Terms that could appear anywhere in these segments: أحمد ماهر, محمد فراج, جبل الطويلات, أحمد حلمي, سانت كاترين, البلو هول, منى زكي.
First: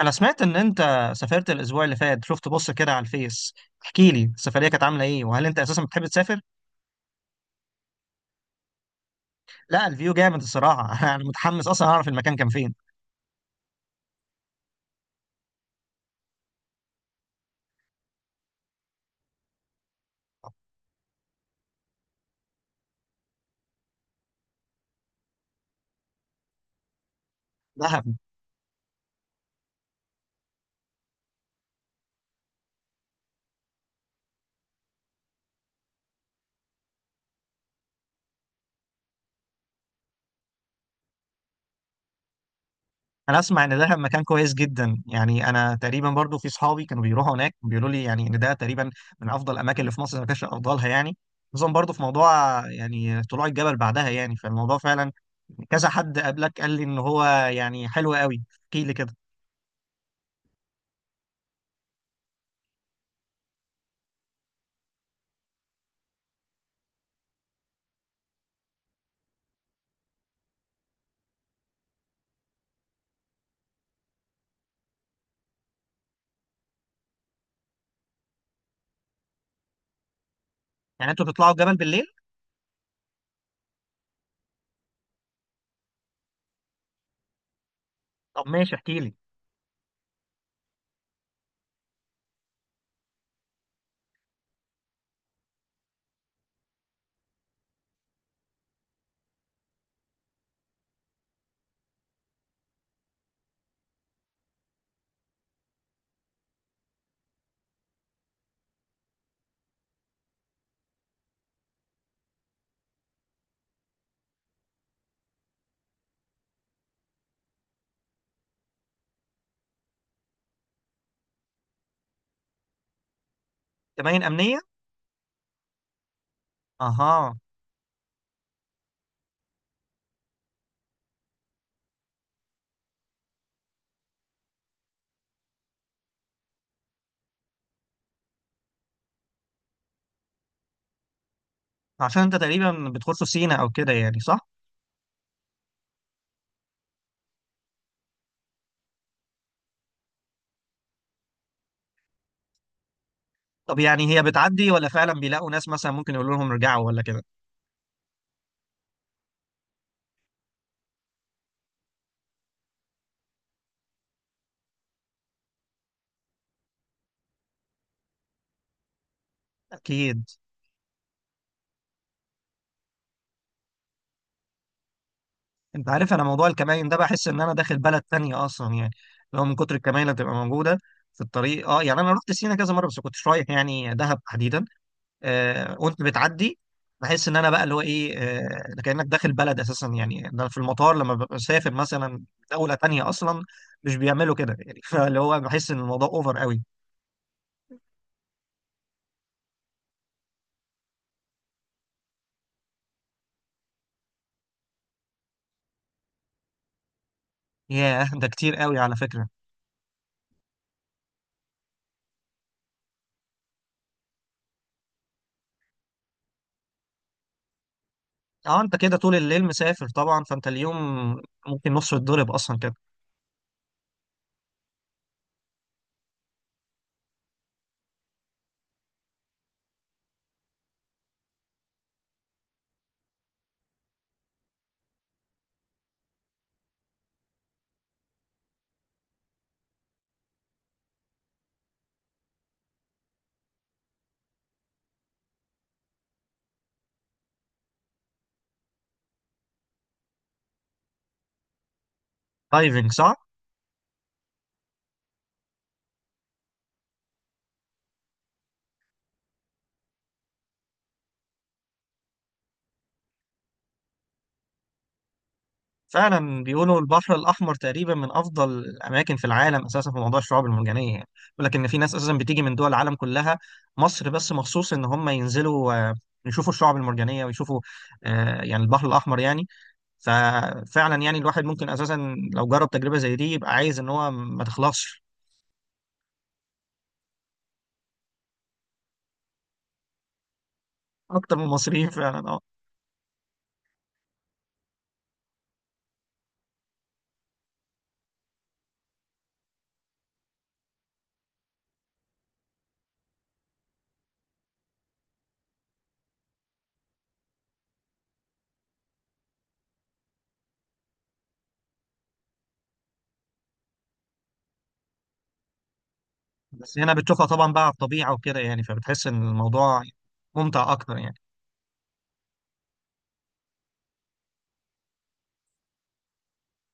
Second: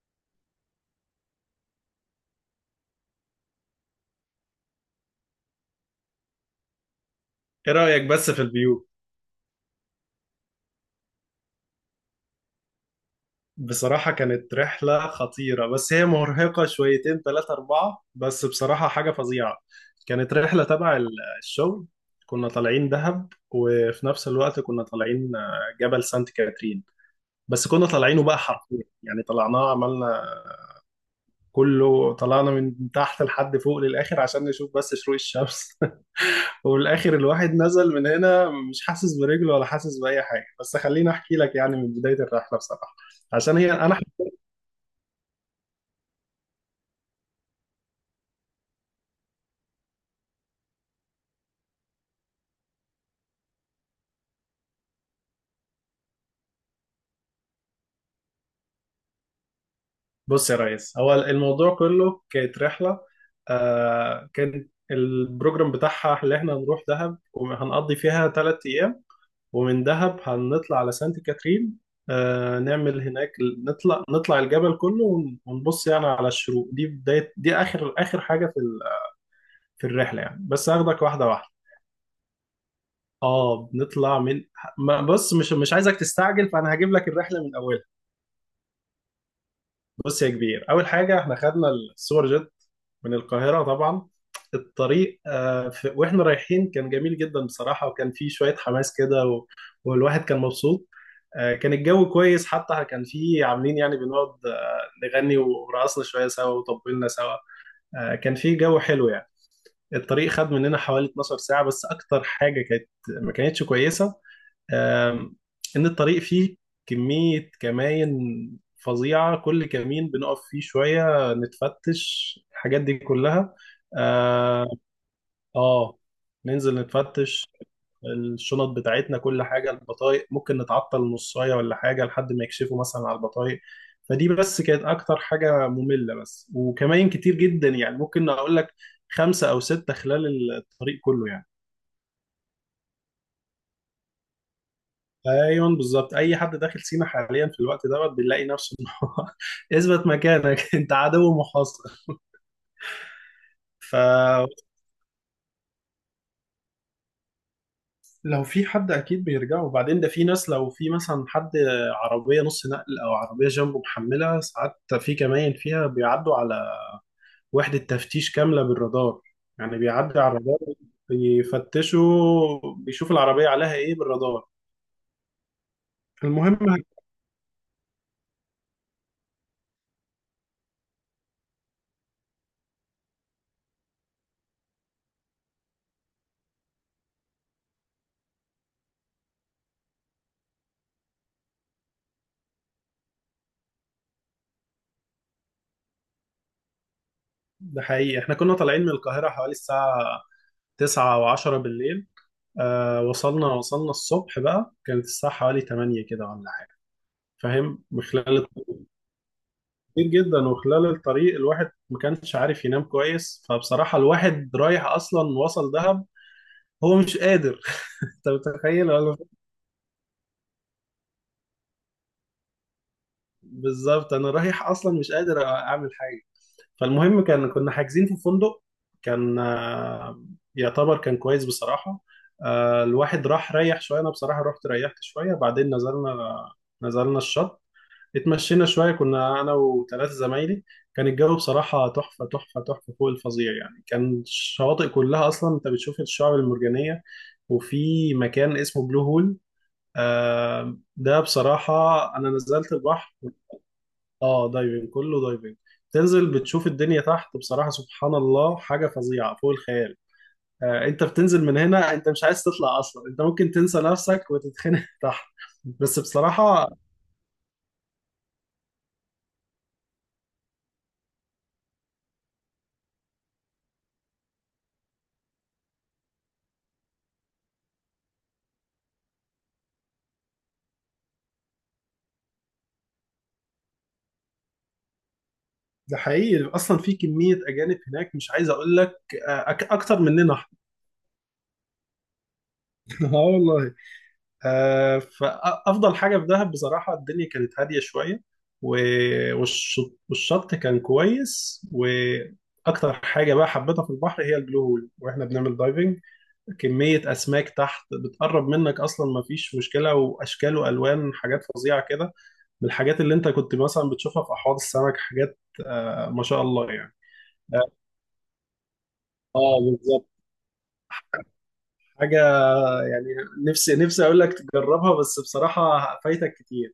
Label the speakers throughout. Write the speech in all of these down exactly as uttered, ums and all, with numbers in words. Speaker 1: انا سمعت ان انت سافرت الاسبوع اللي فات. شفت؟ بص كده على الفيس. احكي لي، السفريه كانت عامله ايه؟ وهل انت اساسا بتحب تسافر؟
Speaker 2: ايه رأيك بس في الفيو؟
Speaker 1: لا، الفيو جامد الصراحه. انا متحمس اصلا اعرف المكان كان فين.
Speaker 2: بصراحة كانت رحلة خطيرة، بس هي مرهقة شويتين ثلاثة أربعة، بس بصراحة حاجة فظيعة. كانت رحلة تبع ال- الشغل. كنا طالعين دهب وفي نفس الوقت كنا طالعين آه، جبل سانت كاترين. بس كنا
Speaker 1: دهب.
Speaker 2: طالعينه بقى حرفيا، يعني طلعناه عملنا كله، طلعنا من تحت لحد فوق للآخر عشان نشوف بس شروق الشمس. وفي الآخر الواحد نزل من هنا مش حاسس برجله ولا حاسس بأي حاجة، بس خليني أحكي لك يعني من بداية الرحلة بصراحة.
Speaker 1: انا
Speaker 2: عشان
Speaker 1: اسمع
Speaker 2: هي
Speaker 1: ان دهب
Speaker 2: انا،
Speaker 1: مكان كويس جدا، يعني انا تقريبا برضو في صحابي كانوا بيروحوا هناك بيقولوا لي يعني ان ده تقريبا من افضل الاماكن اللي في مصر، ما كانش افضلها يعني. خصوصا برضو في موضوع يعني طلوع الجبل بعدها، يعني فالموضوع فعلا كذا حد قبلك قال لي ان هو يعني حلو قوي. احكي لي كده.
Speaker 2: بص يا ريس، هو الموضوع كله كانت رحلة. آه كان البروجرام بتاعها اللي احنا هنروح دهب وهنقضي فيها ثلاث أيام، ومن دهب هنطلع على سانت كاترين، آه نعمل هناك، نطلع نطلع الجبل كله ون- ونبص يعني على الشروق. دي بداية، دي آخر آخر حاجة في ال- في الرحلة، يعني بس هاخدك
Speaker 1: يعني انتوا
Speaker 2: واحدة واحدة.
Speaker 1: بتطلعوا الجبل بالليل؟
Speaker 2: اه بنطلع من ما- بص، مش مش عايزك تستعجل، فأنا هجيب لك الرحلة من أولها.
Speaker 1: طب ماشي، احكي لي.
Speaker 2: بص يا كبير، اول حاجه احنا خدنا السوبر جيت من القاهره طبعا. الطريق آه، في- واحنا رايحين كان جميل جدا بصراحه، وكان فيه شويه حماس كده و- والواحد كان مبسوط. آه، كان الجو كويس، حتى كان فيه عاملين يعني بنقعد آه، نغني، ورقصنا شويه سوا وطبلنا سوا. آه، كان فيه جو حلو يعني. الطريق خد مننا حوالي 12 ساعة، بس أكتر حاجة كانت ما كانتش كويسة، آم، إن الطريق فيه كمية كماين فظيعة. كل كمين بنقف فيه شوية نتفتش الحاجات دي كلها.
Speaker 1: كمائن امنيه.
Speaker 2: آه آه، ننزل
Speaker 1: اها.
Speaker 2: نتفتش الشنط بتاعتنا كل حاجه، البطايق ممكن نتعطل نصايه ولا حاجه لحد ما يكشفوا مثلا على البطايق. فدي بس كانت اكتر حاجه ممله، بس وكمان كتير جدا، يعني ممكن اقول لك خمسه او سته خلال الطريق كله يعني.
Speaker 1: عشان انت تقريبا بتخش في سينا او كده، يعني صح؟
Speaker 2: ايوه بالظبط، اي حد داخل سينا حاليا في الوقت دوت بيلاقي نفسه إن هو اثبت مكانك، انت عدو محاصر.
Speaker 1: طب
Speaker 2: ف
Speaker 1: يعني هي بتعدي ولا فعلا بيلاقوا ناس مثلا ممكن يقولوا لهم ارجعوا ولا كده؟
Speaker 2: لو في حد اكيد بيرجعوا، وبعدين ده في ناس لو في مثلا حد عربيه نص نقل او عربيه جنبه محمله ساعات، في كمان فيها بيعدوا على وحده تفتيش كامله بالرادار، يعني بيعدي
Speaker 1: اكيد.
Speaker 2: على الرادار، بيفتشوا بيشوف العربيه عليها ايه بالرادار.
Speaker 1: انت عارف، انا موضوع
Speaker 2: المهم،
Speaker 1: الكمائن ده بحس ان انا داخل بلد تانية اصلا يعني، لو من كتر الكمائن اللي بتبقى موجوده في الطريق. اه يعني انا رحت سينا كذا مره بس كنتش رايح يعني دهب تحديدا. آه وانت بتعدي بحس ان انا بقى اللي هو ايه، آه ده كانك داخل بلد اساسا يعني، ده في المطار لما ببقى مسافر مثلا دوله تانية اصلا مش بيعملوا كده يعني. فاللي هو بحس ان الموضوع اوفر قوي.
Speaker 2: ده حقيقي، احنا كنا طالعين من القاهره حوالي الساعه تسعة او عشرة بالليل. آه وصلنا وصلنا الصبح بقى، كانت الساعه حوالي تمانية كده ولا حاجه، فاهم، من
Speaker 1: ياه، ده
Speaker 2: خلال.
Speaker 1: كتير قوي على فكرة.
Speaker 2: كتير جدا، وخلال الطريق الواحد ما كانش عارف ينام كويس، فبصراحة الواحد رايح أصلا وصل دهب هو مش قادر. أنت
Speaker 1: اه، انت
Speaker 2: متخيل
Speaker 1: كده طول
Speaker 2: ولا؟
Speaker 1: الليل مسافر طبعا، فانت اليوم ممكن نصه يتضرب اصلا كده.
Speaker 2: بالظبط، أنا رايح أصلا مش قادر أعمل حاجة. فالمهم، كان كنا حاجزين في فندق، كان آه، يعتبر كان كويس بصراحة. آه، الواحد راح ريح شوية، أنا بصراحة رحت ريحت شوية، بعدين نزلنا نزلنا الشط، اتمشينا شوية، كنا أنا وثلاثة زمايلي. كان الجو بصراحة تحفة تحفة تحفة فوق الفظيع يعني. كان الشواطئ كلها أصلا أنت بتشوف الشعب المرجانية. وفي مكان اسمه بلو هول، آه ده بصراحة، أنا نزلت
Speaker 1: دايفنج صح؟
Speaker 2: البحر. آه، دايفنج، كله دايفنج. تنزل بتشوف الدنيا تحت، بصراحة سبحان الله حاجة فظيعة فوق الخيال. آه أنت بتنزل من هنا أنت مش عايز تطلع أصلا، أنت ممكن تنسى نفسك وتتخنق تحت، بس
Speaker 1: فعلا
Speaker 2: بصراحة.
Speaker 1: بيقولوا البحر الاحمر تقريبا من افضل الاماكن في العالم اساسا في موضوع الشعاب المرجانية يعني. بيقول لك ان في ناس اساسا بتيجي من دول العالم كلها مصر بس مخصوص ان هم ينزلوا، آه، يشوفوا الشعاب المرجانية ويشوفوا، آه، يعني البحر الاحمر يعني. ففعلا يعني الواحد ممكن اساسا لو جرب تجربة زي دي يبقى عايز ان هو ما تخلصش.
Speaker 2: ده حقيقي، اصلا في كميه اجانب هناك مش عايز اقول لك، آه، أك- اكتر مننا احنا.
Speaker 1: اكتر من المصريين فعلا، اه.
Speaker 2: اه والله. آه، فافضل حاجه في دهب بصراحه الدنيا كانت هاديه شويه، و- والش- والشط كان كويس، واكتر حاجه بقى حبيتها في البحر هي البلو هول، واحنا بنعمل دايفنج كميه اسماك تحت بتقرب منك اصلا ما فيش مشكله، واشكال والوان حاجات فظيعه كده، من الحاجات اللي انت كنت مثلا بتشوفها في احواض السمك، حاجات آه، ما شاء الله
Speaker 1: بس هنا
Speaker 2: يعني.
Speaker 1: بتشوفها طبعا بقى
Speaker 2: آه،
Speaker 1: على الطبيعه وكده يعني، فبتحس ان
Speaker 2: اه
Speaker 1: الموضوع
Speaker 2: بالظبط.
Speaker 1: ممتع اكتر يعني.
Speaker 2: حاجة يعني نفسي نفسي اقول لك تجربها، بس بصراحه فايتك كتير.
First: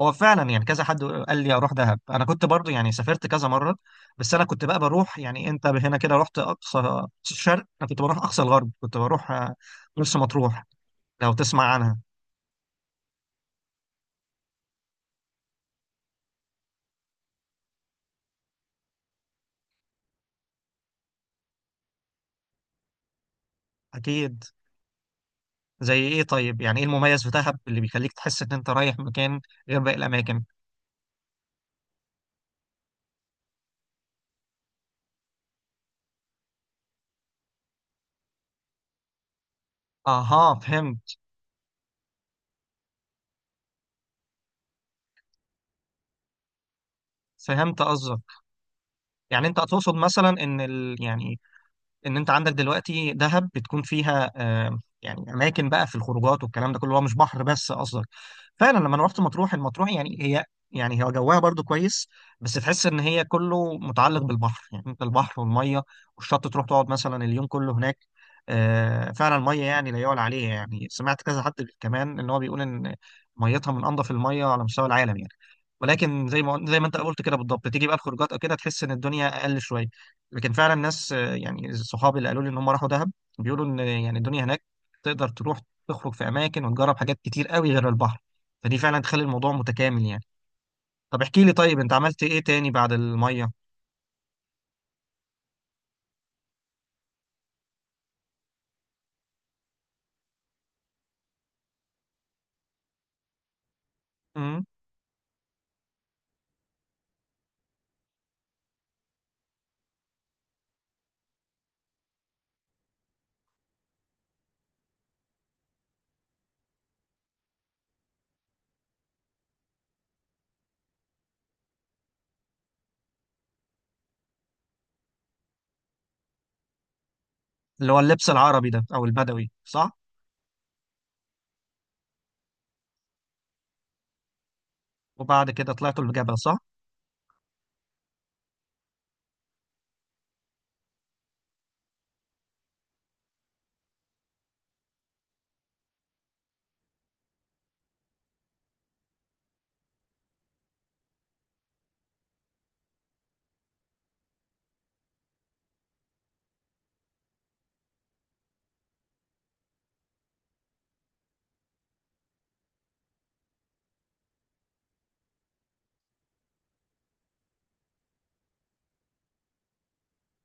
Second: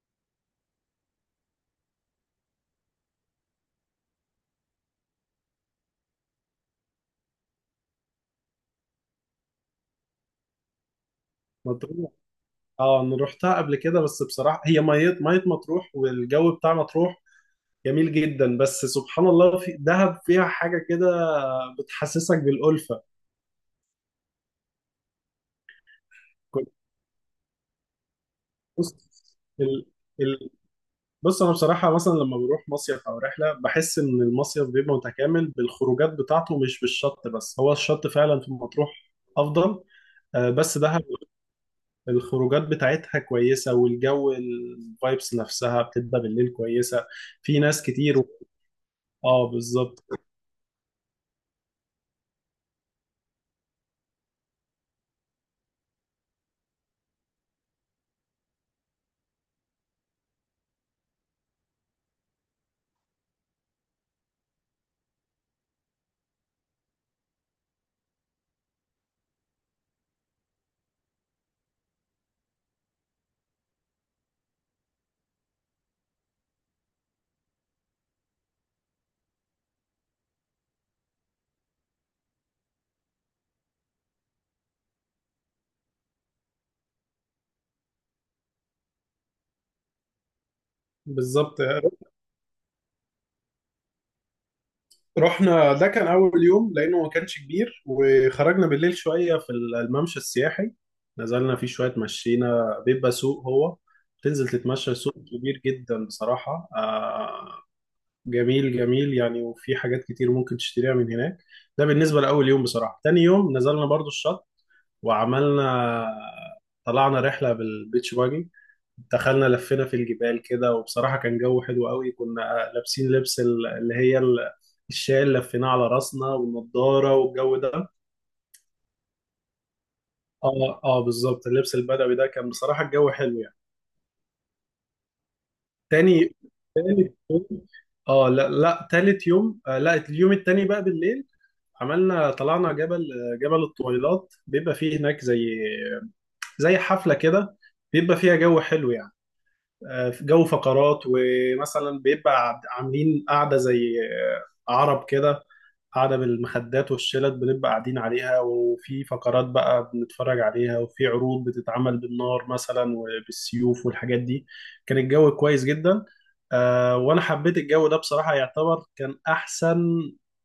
Speaker 1: هو فعلا يعني كذا حد قال لي اروح دهب. انا كنت برضو يعني سافرت كذا مره، بس انا كنت بقى بروح، يعني انت هنا كده رحت اقصى أقصى الشرق، انا كنت بروح اقصى الغرب. كنت بروح آه، مرسى مطروح، لو تسمع عنها.
Speaker 2: مطروح، اه انا رحتها قبل كده، بس بصراحه هي ميه ميه مطروح، والجو بتاع مطروح جميل جدا، بس سبحان الله في دهب فيها حاجه كده بتحسسك بالالفه.
Speaker 1: اكيد. زي ايه طيب؟
Speaker 2: كنت
Speaker 1: يعني ايه المميز في دهب اللي بيخليك تحس ان انت
Speaker 2: بص،
Speaker 1: رايح مكان غير
Speaker 2: ال...
Speaker 1: باقي الاماكن؟
Speaker 2: ال... بص انا بصراحه، مثلا لما بروح مصيف او رحله بحس ان المصيف بيبقى متكامل بالخروجات بتاعته مش بالشط بس، هو الشط فعلا في مطروح افضل. آه،
Speaker 1: اها،
Speaker 2: بس دهب
Speaker 1: فهمت.
Speaker 2: الخروجات بتاعتها كويسة، والجو الفايبس نفسها بتبقى بالليل كويسة، في
Speaker 1: فهمت
Speaker 2: ناس كتير
Speaker 1: قصدك.
Speaker 2: و...
Speaker 1: يعني
Speaker 2: اه
Speaker 1: انت تقصد
Speaker 2: بالظبط
Speaker 1: مثلا ان ال... يعني ان انت عندك دلوقتي دهب بتكون فيها، آه، يعني اماكن بقى في الخروجات والكلام ده كله، هو مش بحر بس قصدك. فعلا لما أنا رحت مطروح، المطروح يعني هي، يعني هو جواها برضو كويس بس تحس ان هي كله متعلق بالبحر، يعني انت البحر والميه والشط، تروح تقعد مثلا اليوم كله هناك. آه، فعلا الميه يعني لا يعلى عليها، يعني سمعت كذا حد كمان ان هو بيقول ان ميتها من انظف الميه على مستوى العالم يعني. ولكن زي ما زي ما انت قلت كده بالضبط، تيجي بقى الخروجات او كده تحس ان الدنيا اقل شويه. لكن فعلا ناس، آه، يعني صحابي اللي قالوا لي ان هم راحوا دهب بيقولوا ان يعني الدنيا هناك تقدر تروح تخرج في اماكن وتجرب حاجات كتير قوي غير البحر، فدي فعلا تخلي الموضوع متكامل يعني. طب احكي لي،
Speaker 2: بالظبط.
Speaker 1: طيب انت عملت ايه تاني بعد الميه؟
Speaker 2: رحنا، ده كان أول يوم لأنه ما كانش كبير، وخرجنا بالليل شوية في الممشى السياحي، نزلنا فيه شوية مشينا، بيبقى سوق، هو تنزل
Speaker 1: امم.
Speaker 2: تتمشى سوق كبير جدا بصراحة، آه جميل جميل يعني، وفي حاجات كتير ممكن تشتريها من هناك. ده بالنسبة لأول يوم. بصراحة تاني يوم نزلنا برضو الشط، وعملنا طلعنا رحلة بالبيتش باجي، دخلنا لفينا في الجبال كده، وبصراحة كان جو حلو قوي. كنا لابسين لبس ال- اللي هي ال- الشال اللي لفيناه على راسنا، والنضارة، والجو ده.
Speaker 1: اللي هو اللبس العربي ده او البدوي، صح؟
Speaker 2: اه اه بالظبط، اللبس البدوي ده كان بصراحة الجو حلو يعني.
Speaker 1: وبعد كده طلعتوا
Speaker 2: تاني
Speaker 1: الجبل صح؟
Speaker 2: يوم اه لا، لا تالت يوم آه لا، اليوم التاني بقى بالليل عملنا طلعنا جبل، آه، جبل الطويلات، بيبقى فيه هناك زي زي حفلة كده، بيبقى فيها جو حلو يعني. آه، في جو فقرات، ومثلا بيبقى عاملين قاعدة زي آه، عرب كده، قاعدة بالمخدات والشلت، بنبقى قاعدين عليها، وفي فقرات بقى بنتفرج عليها، وفي عروض بتتعمل بالنار مثلا وبالسيوف والحاجات دي. كان الجو كويس جدا. آه، وأنا حبيت الجو ده بصراحة، يعتبر كان أحسن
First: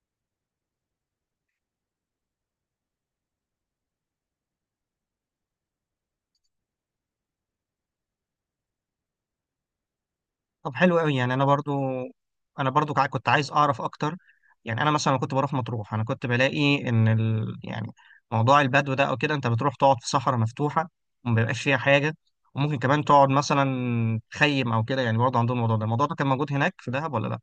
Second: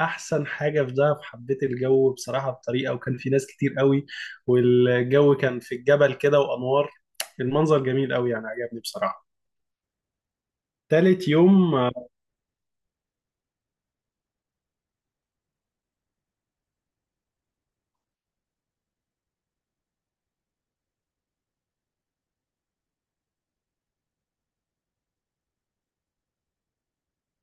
Speaker 2: أحسن حاجة في دهب. حبيت الجو بصراحة بطريقة، وكان في ناس كتير قوي، والجو كان في الجبل كده وأنوار، المنظر جميل قوي يعني، عجبني بصراحة.
Speaker 1: طب حلو قوي
Speaker 2: تالت
Speaker 1: يعني. انا برضو،
Speaker 2: يوم آه،
Speaker 1: انا برضو كع- كنت عايز اعرف اكتر. يعني انا مثلا كنت بروح مطروح، انا كنت بلاقي ان ال... يعني موضوع البدو ده او كده، انت بتروح تقعد في صحراء مفتوحه وما بيبقاش فيها حاجه، وممكن كمان تقعد مثلا تخيم او كده يعني. برضه عندهم الموضوع ده، الموضوع ده كان موجود هناك في دهب ولا لا؟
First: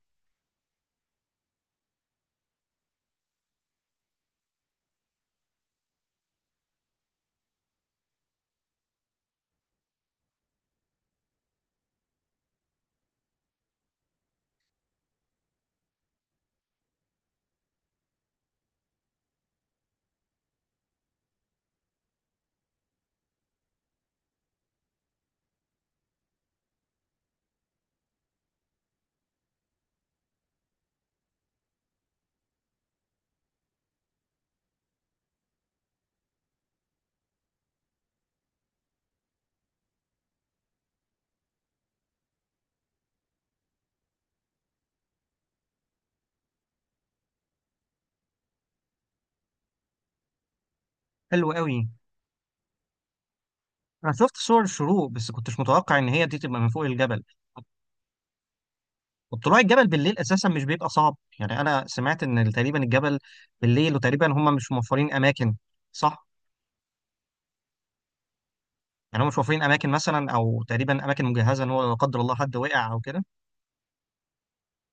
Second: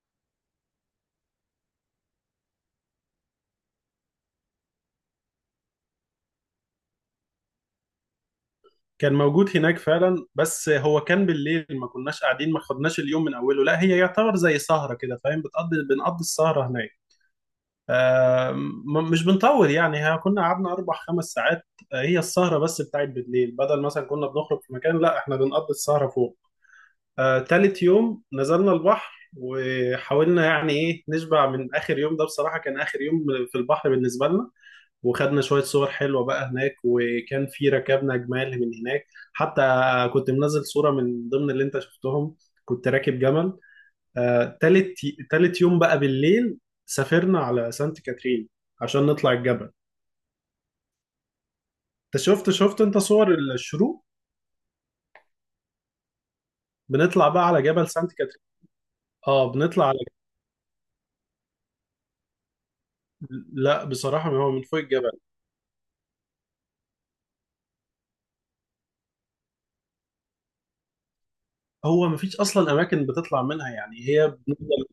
Speaker 2: كان موجود هناك فعلا، بس هو كان بالليل، ما كناش قاعدين، ما خدناش اليوم من اوله، لا هي يعتبر زي سهرة كده، فاهم، بتقضي بنقضي السهرة هناك. آه، م- مش بنطول يعني، ها كنا قعدنا اربع خمس ساعات. آه، هي السهرة بس بتاعت بالليل، بدل مثلا كنا بنخرج في مكان، لا احنا بنقضي السهرة فوق. آه، تالت يوم نزلنا البحر، وحاولنا يعني ايه نشبع من اخر يوم ده، بصراحة كان اخر يوم في البحر بالنسبة لنا. وخدنا شوية صور حلوة بقى هناك، وكان في ركبنا جمال من هناك حتى، كنت منزل صورة من ضمن اللي انت شفتهم، كنت راكب جمل. آه، تالت تالت يوم بقى بالليل سافرنا على سانت كاترين عشان نطلع الجبل.
Speaker 1: حلو قوي.
Speaker 2: انت شفت شفت انت صور الشروق؟
Speaker 1: انا شفت صور الشروق بس كنتش متوقع ان هي دي تبقى من فوق الجبل.
Speaker 2: بنطلع بقى على جبل سانت كاترين، اه
Speaker 1: وطلوع
Speaker 2: بنطلع
Speaker 1: الجبل
Speaker 2: على.
Speaker 1: بالليل اساسا مش بيبقى صعب؟ يعني انا سمعت ان تقريبا الجبل
Speaker 2: لا
Speaker 1: بالليل وتقريبا
Speaker 2: بصراحة هو
Speaker 1: هم
Speaker 2: من
Speaker 1: مش
Speaker 2: فوق الجبل،
Speaker 1: موفرين اماكن، صح؟ يعني هم مش وفرين اماكن مثلا، او تقريبا اماكن مجهزه ان هو لا
Speaker 2: هو
Speaker 1: قدر الله
Speaker 2: مفيش
Speaker 1: حد
Speaker 2: أصلا
Speaker 1: وقع او
Speaker 2: أماكن
Speaker 1: كده.
Speaker 2: بتطلع منها، يعني هي بنفضل.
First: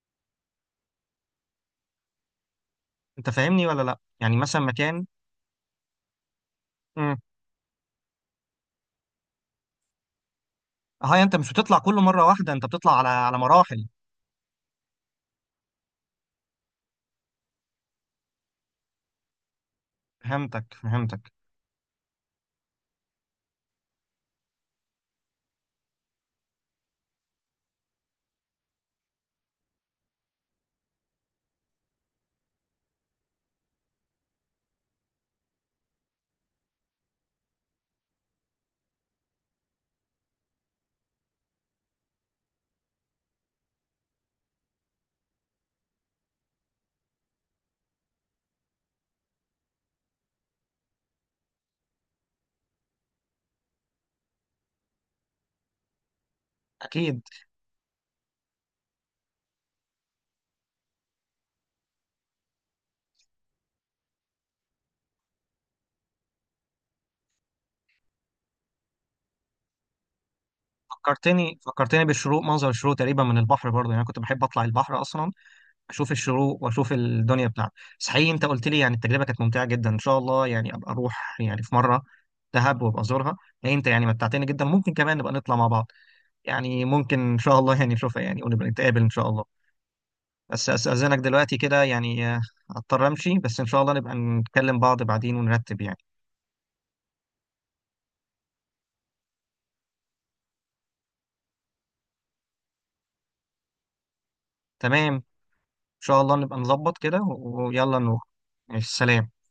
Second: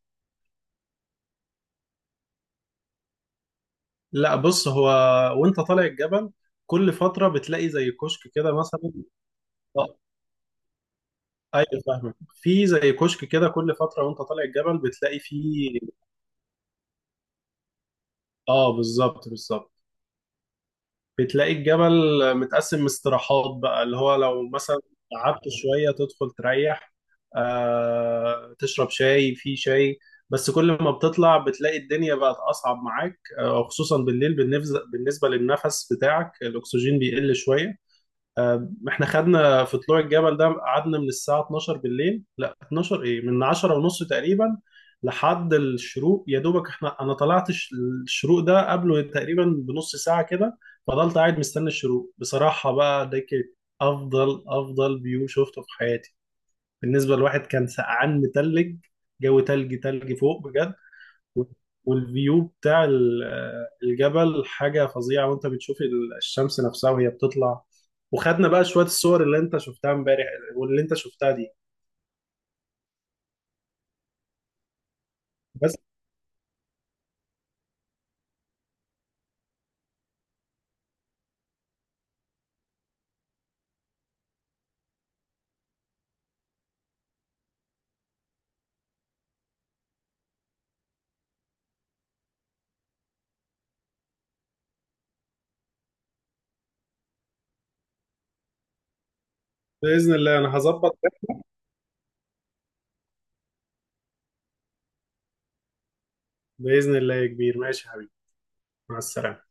Speaker 1: انت فاهمني ولا لا؟ يعني
Speaker 2: لا
Speaker 1: مثلا
Speaker 2: بص، هو
Speaker 1: مكان.
Speaker 2: وأنت طالع الجبل كل
Speaker 1: امم.
Speaker 2: فترة بتلاقي زي كشك كده مثلا. اه.
Speaker 1: هاي، انت مش بتطلع
Speaker 2: ايوه
Speaker 1: كله
Speaker 2: فاهمك،
Speaker 1: مره واحده، انت
Speaker 2: في زي
Speaker 1: بتطلع على
Speaker 2: كشك
Speaker 1: على
Speaker 2: كده كل
Speaker 1: مراحل.
Speaker 2: فتره وانت طالع الجبل بتلاقي فيه. اه بالظبط بالظبط.
Speaker 1: فهمتك فهمتك.
Speaker 2: بتلاقي الجبل متقسم استراحات بقى، اللي هو لو مثلا قعدت شويه تدخل تريح، آه تشرب شاي، في شاي. بس كل ما بتطلع بتلاقي الدنيا بقت اصعب معاك، آه خصوصا بالليل، بالنفز- بالنسبه للنفس بتاعك، الاكسجين بيقل شويه. آه، احنا خدنا في طلوع الجبل ده، قعدنا من الساعة اتناشر بالليل، لا اتناشر ايه، من عشرة ونص تقريبا لحد الشروق، يا دوبك احنا، انا طلعت الش- الشروق ده قبله تقريبا بنص ساعة كده. فضلت قاعد مستني الشروق، بصراحة بقى ده كانت افضل افضل فيو شفته في حياتي. بالنسبة
Speaker 1: اكيد.
Speaker 2: لواحد كان سقعان متلج، جو تلج تلج فوق بجد. والفيو بتاع ال- الجبل حاجة فظيعة، وانت بتشوف ال- الشمس نفسها وهي بتطلع. وخدنا بقى شوية الصور اللي انت شفتها امبارح، واللي انت شفتها دي
Speaker 1: فكرتني فكرتني بالشروق، منظر الشروق تقريبا من البحر برضه، يعني أنا كنت بحب اطلع البحر اصلا
Speaker 2: بس.
Speaker 1: اشوف الشروق واشوف الدنيا بتاعته. بس حقيقي انت قلت لي يعني التجربه كانت ممتعه جدا، ان شاء الله يعني ابقى اروح يعني في مره دهب وابقى ازورها. لا، انت يعني متعتني جدا. ممكن كمان نبقى نطلع مع بعض، يعني ممكن ان شاء الله يعني نشوفها يعني ونبقى نتقابل ان شاء الله. بس أستأذنك دلوقتي كده يعني، آه، هضطر أمشي، بس إن شاء الله نبقى نتكلم بعض بعدين ونرتب يعني.
Speaker 2: بإذن الله انا هظبط ده.
Speaker 1: تمام، إن شاء الله نبقى
Speaker 2: بإذن
Speaker 1: نظبط
Speaker 2: الله
Speaker 1: كده
Speaker 2: يا كبير،
Speaker 1: و-
Speaker 2: ماشي يا
Speaker 1: ويلا
Speaker 2: حبيبي.
Speaker 1: نروح. ماشي،
Speaker 2: مع
Speaker 1: سلام.
Speaker 2: السلامة.